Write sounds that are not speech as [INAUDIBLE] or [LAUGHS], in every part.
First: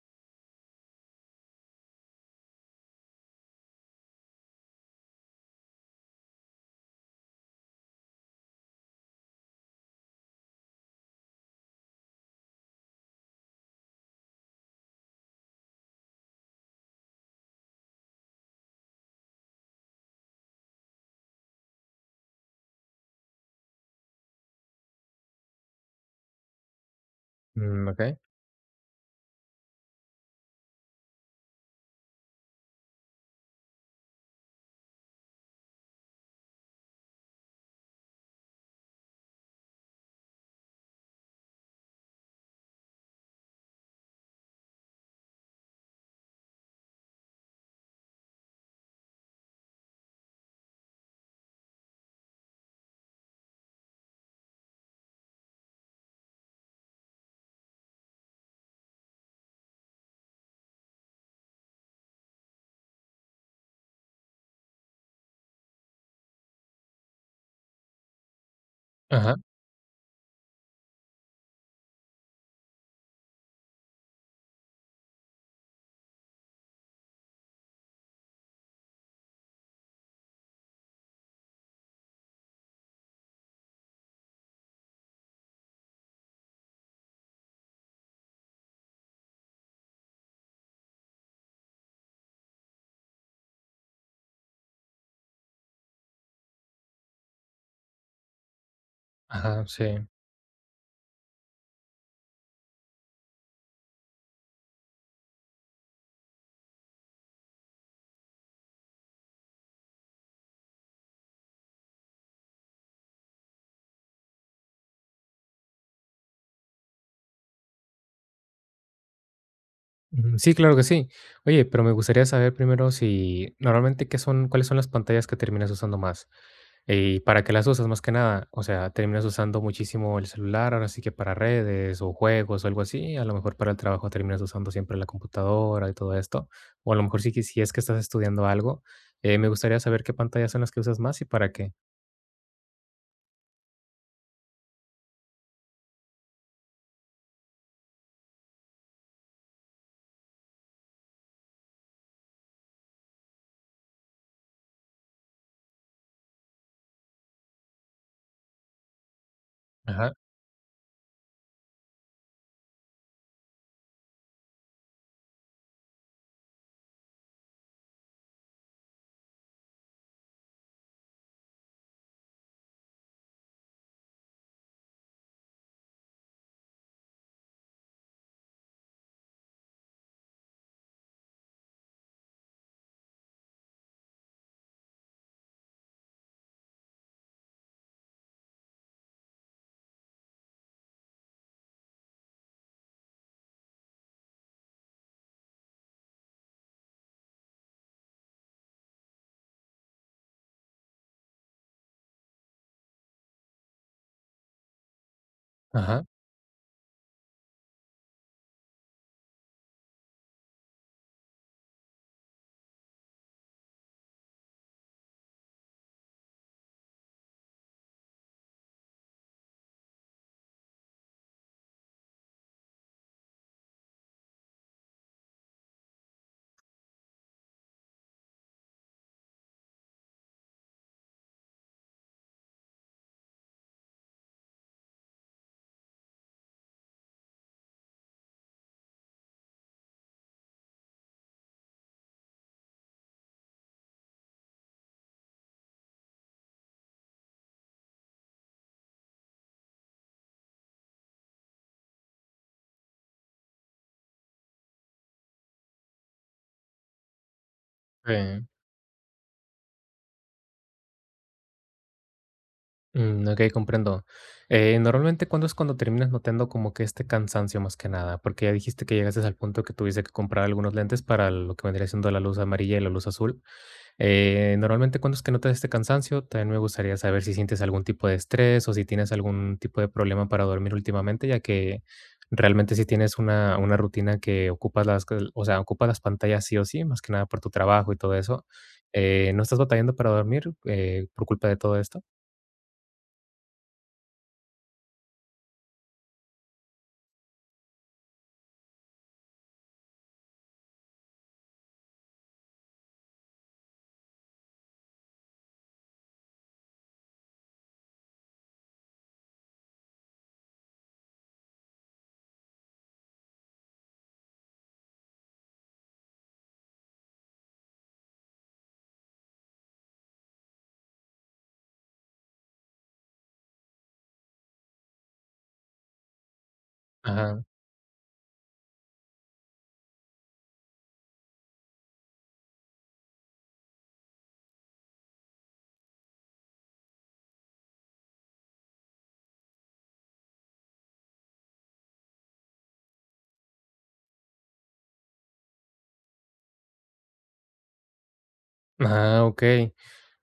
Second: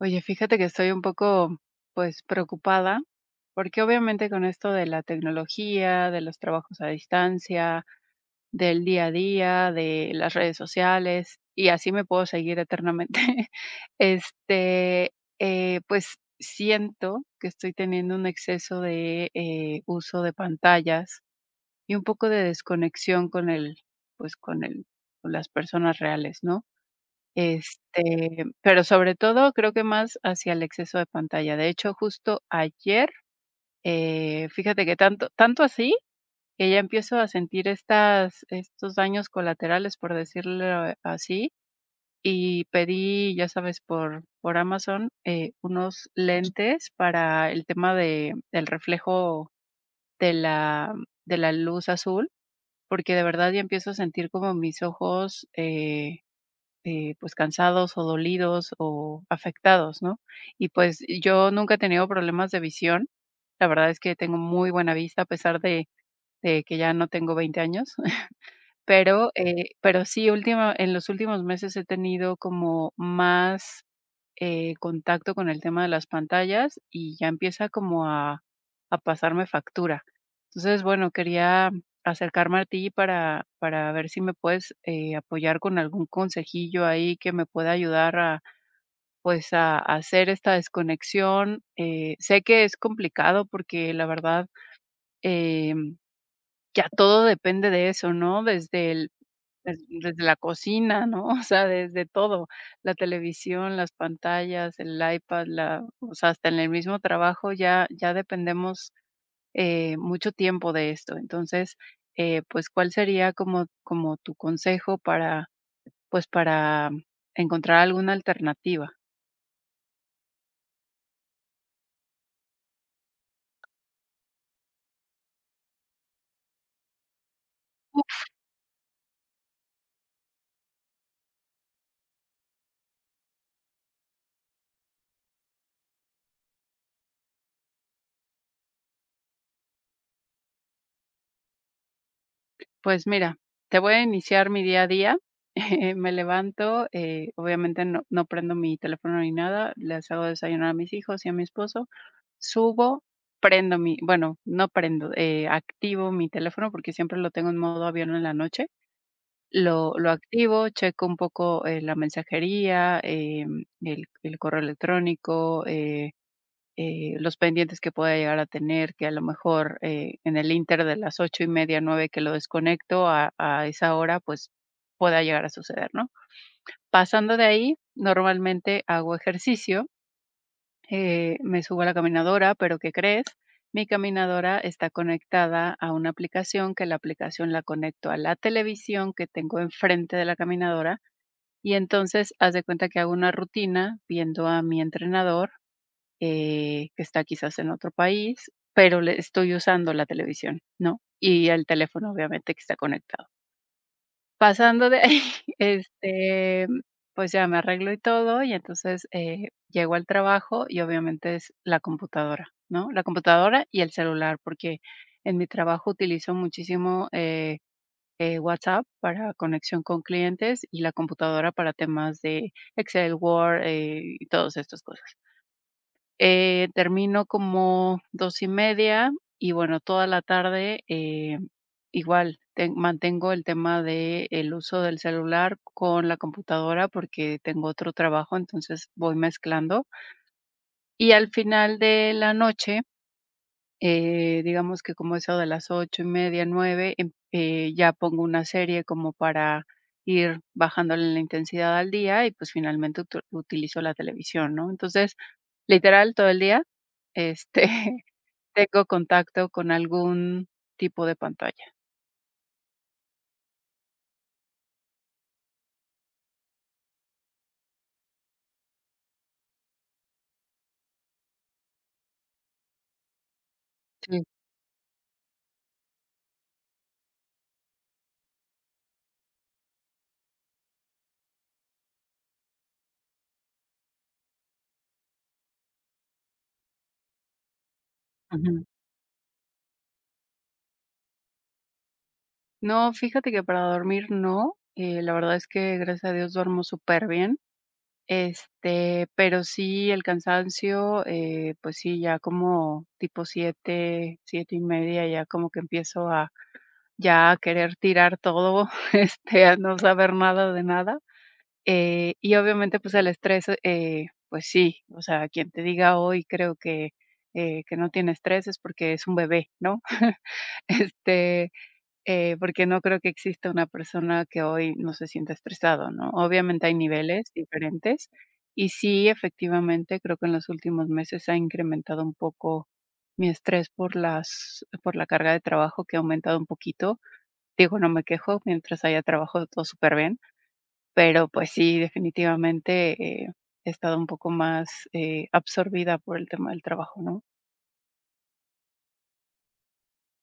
Oye, fíjate que estoy un poco, pues, preocupada, porque obviamente con esto de la tecnología, de los trabajos a distancia, del día a día, de las redes sociales, y así me puedo seguir eternamente, [LAUGHS] este, pues siento que estoy teniendo un exceso de uso de pantallas y un poco de desconexión con el, pues, con el, con las personas reales, ¿no? Mm, okey. Este, pero sobre todo, creo que más hacia el exceso de pantalla. De hecho, justo ayer, fíjate que tanto así, que ya empiezo a sentir estas estos daños colaterales, por decirlo así, y pedí, ya sabes, por Amazon, unos lentes para el tema de del reflejo de la de la luz azul, porque de verdad ya empiezo a sentir como mis ojos, pues, cansados o dolidos o afectados, ¿no? Y, pues, yo nunca he tenido problemas de visión. La verdad es que tengo muy buena vista a pesar de que ya no tengo 20 años, [LAUGHS] Ajá, pero sí, última en los últimos meses he tenido como más contacto con el tema de las pantallas y ya empieza como a pasarme factura. Entonces, bueno, quería acercarme a ti para ver si me puedes apoyar con algún consejillo ahí que me pueda ayudar a, pues, a hacer esta desconexión. Sé que es complicado porque la verdad eh, ya todo depende de eso, ¿no? Desde el ajá, Des sí. desde la cocina, ¿no? [LAUGHS] O sea, desde todo, la televisión, las pantallas, el iPad, la o sea, hasta en el mismo trabajo ya dependemos, mucho tiempo de esto. Entonces, pues, ¿cuál sería como tu consejo para, pues, para encontrar alguna alternativa? Ujú. Sí, claro que sí. Oye, pero me gustaría saber primero si normalmente, ¿qué son cuáles son las pantallas que terminas usando más? ¿Y para qué las usas más que nada? O sea, ¿terminas usando muchísimo el celular, ahora sí que para redes o juegos o algo así? A lo mejor para el trabajo terminas usando siempre la computadora y todo esto, o a lo mejor sí que si es que estás estudiando algo, me gustaría saber qué pantallas son las que usas más y para qué. Pues mira, te voy a iniciar mi día a día, [LAUGHS] me levanto, obviamente no prendo mi teléfono ni nada, les hago desayunar a mis hijos y a mi esposo. Subo, prendo mi bueno, no prendo, activo mi teléfono, porque siempre lo tengo en modo avión en la noche. Lo Ajá, activo, checo un poco, la mensajería, el correo electrónico, los pendientes que pueda llegar a tener, que a lo mejor, en el inter de las ocho y media 9 que lo desconecto, a esa hora, pues, pueda llegar a suceder, ¿no? Pasando de ahí, normalmente hago ejercicio. Me subo a la caminadora, pero ¿qué crees? Mi caminadora está conectada a una aplicación, que la aplicación la conecto a la televisión que tengo enfrente de la caminadora y entonces haz de cuenta que hago una rutina viendo a mi entrenador, que está quizás en otro país, pero le estoy usando la televisión, ¿no? Y el teléfono obviamente que está conectado. Pasando de ahí, [LAUGHS] ajá, este, pues ya me arreglo y todo, y entonces, llego al trabajo y obviamente es la computadora, ¿no? La computadora y el celular, porque en mi trabajo utilizo muchísimo, WhatsApp para conexión con clientes y la computadora para temas de Excel, Word, y todas estas cosas. Termino como 2:30 y media y bueno, toda la tarde, igual, ten mantengo el tema de el uso del celular con la computadora porque tengo otro trabajo, entonces voy mezclando. Y al final de la noche digamos que como eso de las 8:30, 9, ya pongo una serie como para ir bajándole la intensidad al día y pues finalmente utilizo la televisión, ¿no? Entonces, literal, todo el día, este, [LAUGHS] sí. tengo contacto con algún tipo de pantalla. Mm, okey, comprendo. Normalmente, ¿cuándo es cuando terminas notando como que este cansancio más que nada? Porque ya dijiste que llegaste al punto que tuviste que comprar algunos lentes para lo que vendría siendo la luz amarilla y la luz azul. Sí. Normalmente, ¿cuándo es que notas este cansancio? También me gustaría saber si sientes algún tipo de estrés o si tienes algún tipo de problema para dormir últimamente, ya que realmente si tienes una rutina que ocupas las o sea, ocupas las pantallas sí o sí, más que nada por tu trabajo y todo eso. Ujú. ¿No estás batallando para dormir, por culpa de todo esto? No, fíjate que para dormir no. Eh, la verdad es que gracias a Dios duermo súper bien. Este, pero sí, el cansancio, pues sí, ya como tipo 7, 7 y media, ya como que empiezo a ya a querer tirar todo, [LAUGHS] este, a no saber nada de nada. Y obviamente, pues el estrés, pues sí, o sea, quien te diga hoy creo que no tiene estrés es porque es un bebé, ¿no? [LAUGHS] Este, porque no creo que exista una persona que hoy no se sienta estresado, ¿no? Obviamente hay niveles Ajá. diferentes y sí, efectivamente, creo que en los últimos meses ha incrementado un poco mi estrés por las, por la carga de trabajo que ha aumentado un poquito. Digo, no me quejo, mientras haya trabajo todo súper bien, pero pues sí, definitivamente he estado un poco más absorbida por el tema del trabajo, ¿no? Ah, okey.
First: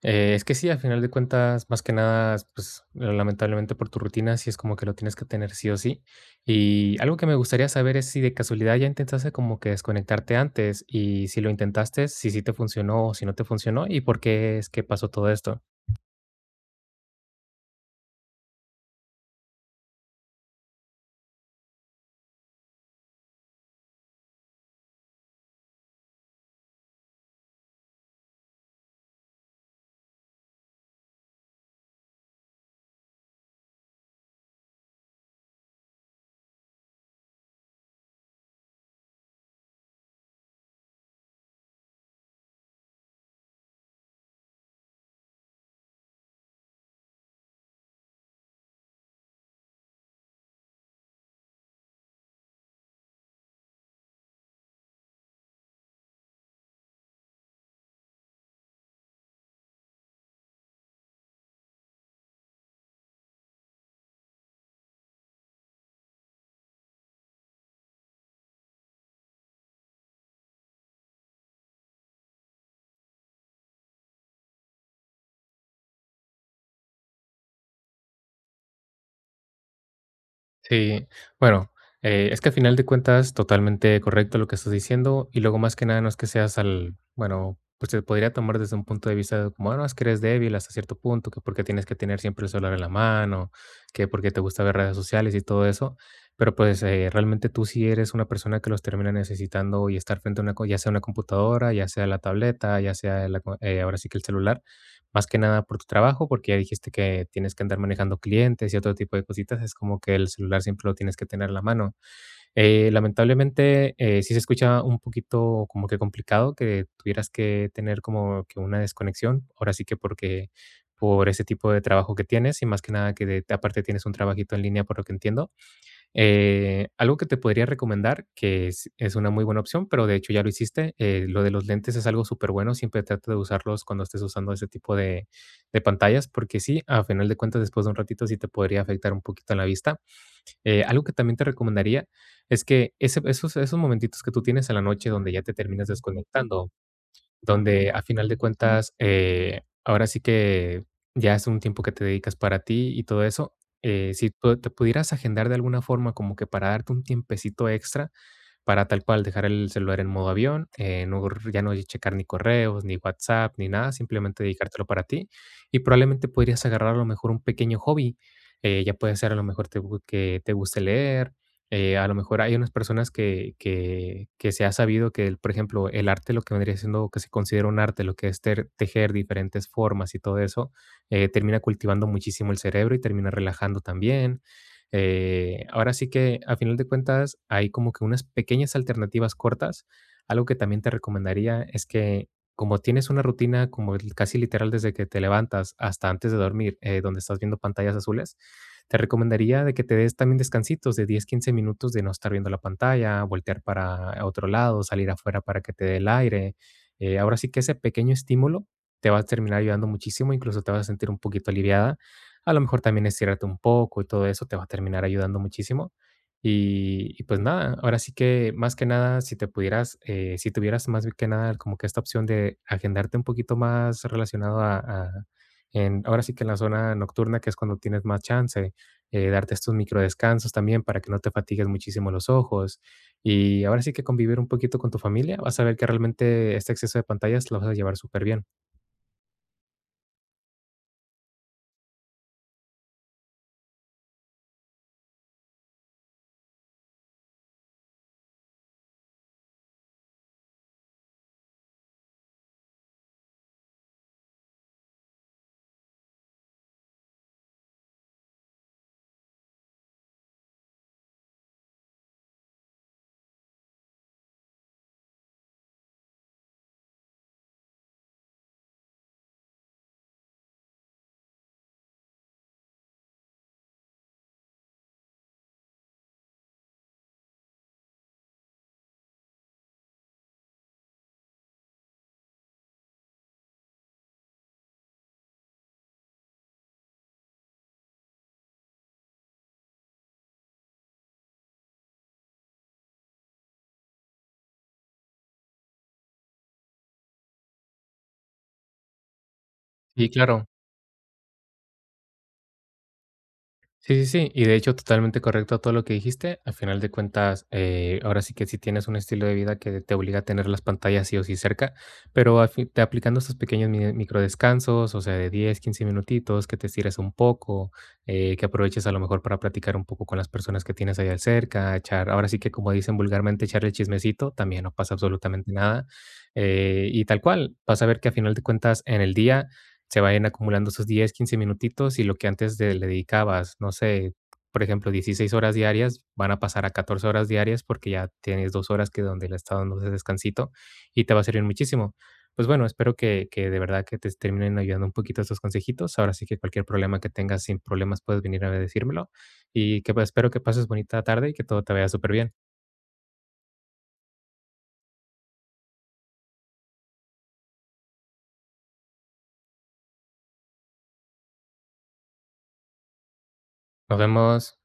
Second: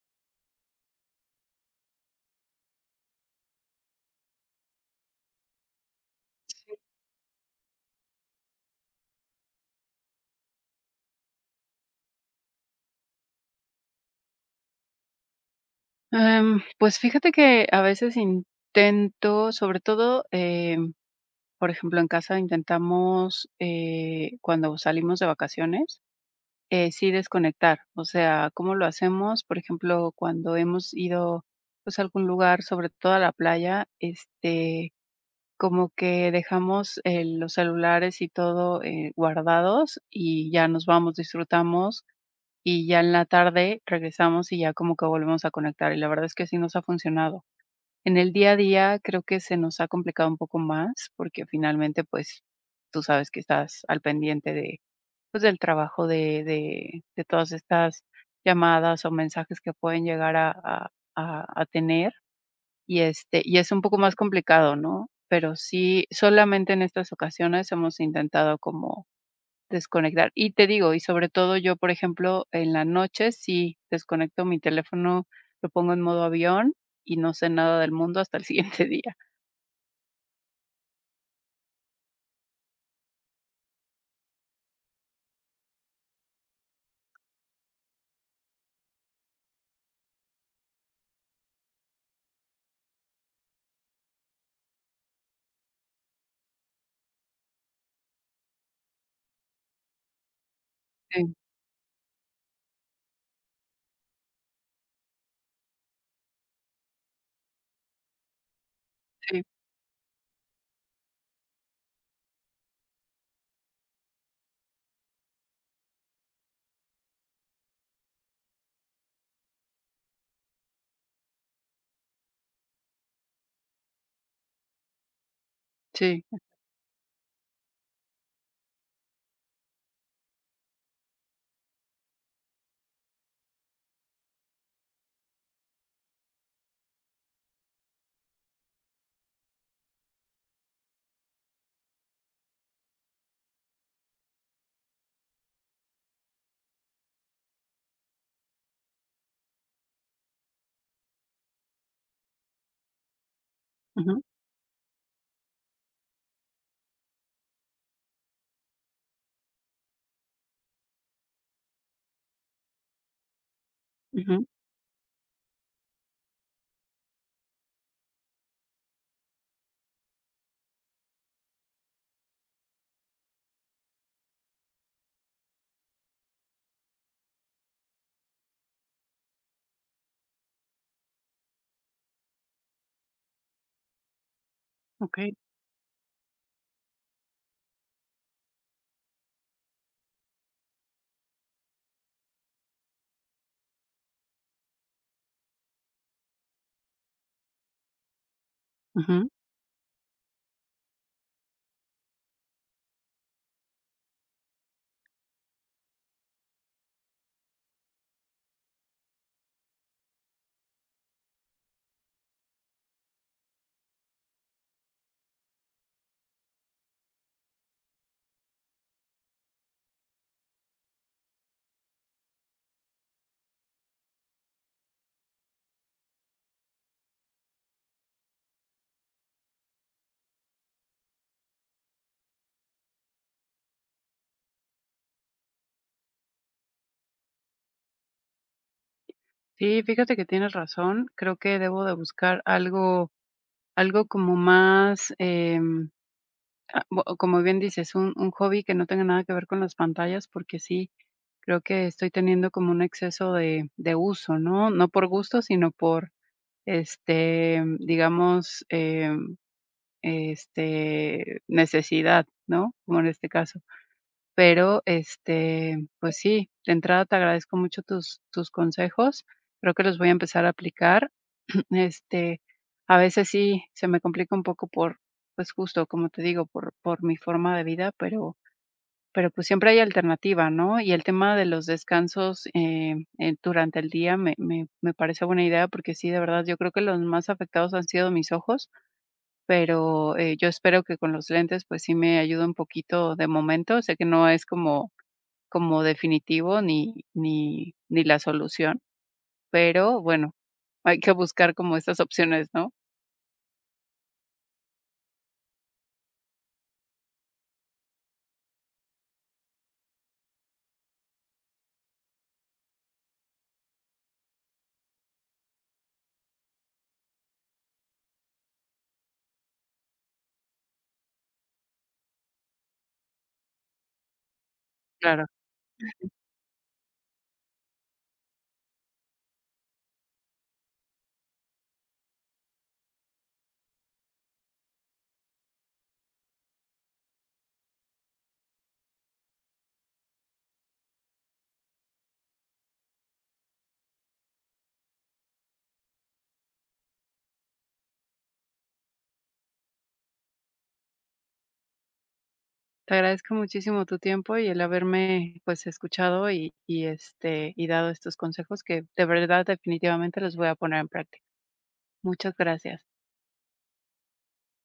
Es que sí, al final de cuentas, más que nada, pues, lamentablemente por tu rutina, sí es como que lo tienes que tener sí o sí. Y algo que me gustaría saber es si de casualidad ya intentaste como que desconectarte antes, y si lo intentaste, si sí te funcionó o si no te funcionó, y por qué es que pasó todo esto. Pues fíjate que a veces intento, sobre todo, por ejemplo, en casa intentamos, cuando salimos de vacaciones, sí desconectar. O sea, ¿cómo lo hacemos? Por ejemplo, cuando hemos ido, pues, a algún lugar, sobre todo a la playa, como que dejamos, los celulares y todo, guardados, y ya nos vamos, disfrutamos, y ya en la tarde regresamos y ya como que volvemos a conectar, y la verdad es que sí nos ha funcionado. En el día a día creo que se nos ha complicado un poco más porque finalmente, pues, tú sabes que estás al pendiente de, pues, del trabajo de todas estas llamadas o mensajes que pueden llegar a tener y, este, y es un poco más complicado, ¿no? Pero sí, solamente en estas ocasiones hemos intentado como desconectar. Y te digo, y sobre todo yo, por ejemplo, en la noche sí desconecto mi teléfono, lo pongo en modo avión y no sé nada del mundo hasta el [LAUGHS] siguiente día. Sí, bueno, es que al final de cuentas, totalmente correcto lo que estás diciendo, y luego más que nada no es que seas al, bueno, pues se podría tomar desde un punto de vista de como: "Ah, no, es que eres débil hasta cierto punto, que porque tienes que tener siempre el celular en la mano, que porque te gusta ver redes sociales y todo eso, pero pues realmente tú sí eres una persona que los termina necesitando y estar frente a una, co- ya sea una Sí, computadora, ya sea la tableta, ya sea la co- ahora sí que el celular. Más que nada por tu trabajo, porque ya dijiste que tienes que andar manejando clientes y otro tipo de sí, cositas, es como que el celular siempre lo tienes que tener a la mano. Lamentablemente, sí se escucha un poquito como que complicado que tuvieras que tener como que una desconexión, ahora sí que porque por ese tipo de trabajo que tienes y más que nada que de- aparte tienes un trabajito en línea por lo que entiendo. sí. Algo que te podría recomendar, que es una muy buena opción, pero de hecho ya lo hiciste, lo de los lentes es algo súper bueno, siempre trata de usarlos cuando estés usando ese tipo de pantallas, porque sí, a final de cuentas, después de un ratito sí te podría afectar un poquito en la vista. Algo que también te recomendaría es que ese- esos, esos momentitos que tú tienes en la noche donde ya te terminas desconectando donde a final de cuentas, ahora sí que ya es un tiempo que te dedicas para ti y todo eso. Ujú, Si tú te pudieras agendar de alguna forma como que para darte un tiempecito extra, para tal cual dejar el celular en modo avión, no, r- ya no checar ni correos, ni WhatsApp, ni nada, simplemente ujú, dedicártelo para ti. Y probablemente podrías agarrar a lo mejor un pequeño hobby. Ya puede ser a lo mejor te gu- que te guste leer. A lo mejor hay unas personas que se ha sabido que, el- por ejemplo, el arte, lo que vendría siendo, que se considera un arte, lo que es ter- tejer diferentes formas y todo eso, termina cultivando muchísimo el cerebro y termina relajando también. okey, Ahora sí que a final de cuentas hay como que unas pequeñas alternativas cortas. Algo que también te recomendaría es que como tienes una rutina como el- casi literal desde que te levantas hasta antes de dormir, donde estás viendo pantallas azules, te ujú. recomendaría de que te des también descansitos de 10, 15 minutos de no estar viendo la pantalla, voltear para otro lado, salir afuera para que te dé el aire. Ahora sí que ese pequeño estímulo te va a terminar ayudando muchísimo, incluso te vas a sentir un poquito aliviada a lo mejor también estirarte un poco y todo eso te va a terminar ayudando muchísimo. Y pues nada, ahora sí que más que nada, si te pudieras, si tuvieras más que nada como que esta opción de agendarte un poquito más relacionado a- en, ahora sí que en la zona nocturna, que es cuando tienes más chance, darte estos micro descansos también para que no te fatigues muchísimo los ojos. Y ahora sí que convivir un poquito con tu familia, vas a ver que realmente este exceso de pantallas lo vas a llevar súper bien. Sí, fíjate que tienes razón. Creo que debo de buscar algo algo como más, ah, bo o como bien dices, un hobby que no tenga nada que ver con las pantallas, porque sí, creo que estoy teniendo como un exceso de uso, ¿no? No por gusto, sino por digamos, necesidad, ¿no? Como en este caso. Pero, pues sí, de entrada te agradezco mucho tus consejos. Creo que los voy a empezar a aplicar. [CLEARS THROAT] Este, a veces sí se me complica un poco por, pues, justo, como te digo, por mi forma de vida, pero, pues, siempre hay alternativa, ¿no? Y el tema de los descansos, durante el día me parece buena idea, porque sí, de verdad, yo creo que los más afectados han sido mis ojos, pero, yo espero que con los lentes, pues, sí me ayude un poquito de momento. Sé que no es como como definitivo ni la solución, pero Y bueno, claro. hay que buscar como estas opciones, ¿no? Sí, sí, sí. Y de hecho, totalmente correcto todo lo que dijiste. Al final de cuentas, ahora sí que si tienes un estilo de vida que te obliga a tener las pantallas sí o sí cerca, pero al fin- te aplicando estos pequeños mi- microdescansos, o sea, de 10 15 minutitos, que te estires un poco, que aproveches a lo mejor para platicar un poco con las personas que tienes ahí al cerca, echar, ahora sí que como dicen vulgarmente, echar el chismecito, también no pasa Claro. absolutamente nada. Y tal cual, vas a ver que a final de cuentas en el día se vayan acumulando esos 10 15 minutitos y lo que antes de- le dedicabas, no sé, por ejemplo, 16 horas diarias, van a pasar a 14 horas diarias porque ya tienes 2 horas que donde le está dando ese descansito y te va a servir muchísimo. Pues bueno, espero que de verdad que te terminen ayudando un poquito estos consejitos. Ahora sí que cualquier problema que tengas sin problemas puedes venir a decírmelo y que pues, espero que pases bonita tarde y que todo te vaya súper bien. Te agradezco muchísimo tu tiempo y el haberme, pues, escuchado y, este, y dado estos consejos que de verdad definitivamente los voy a poner en práctica. Muchas gracias. Nos vemos.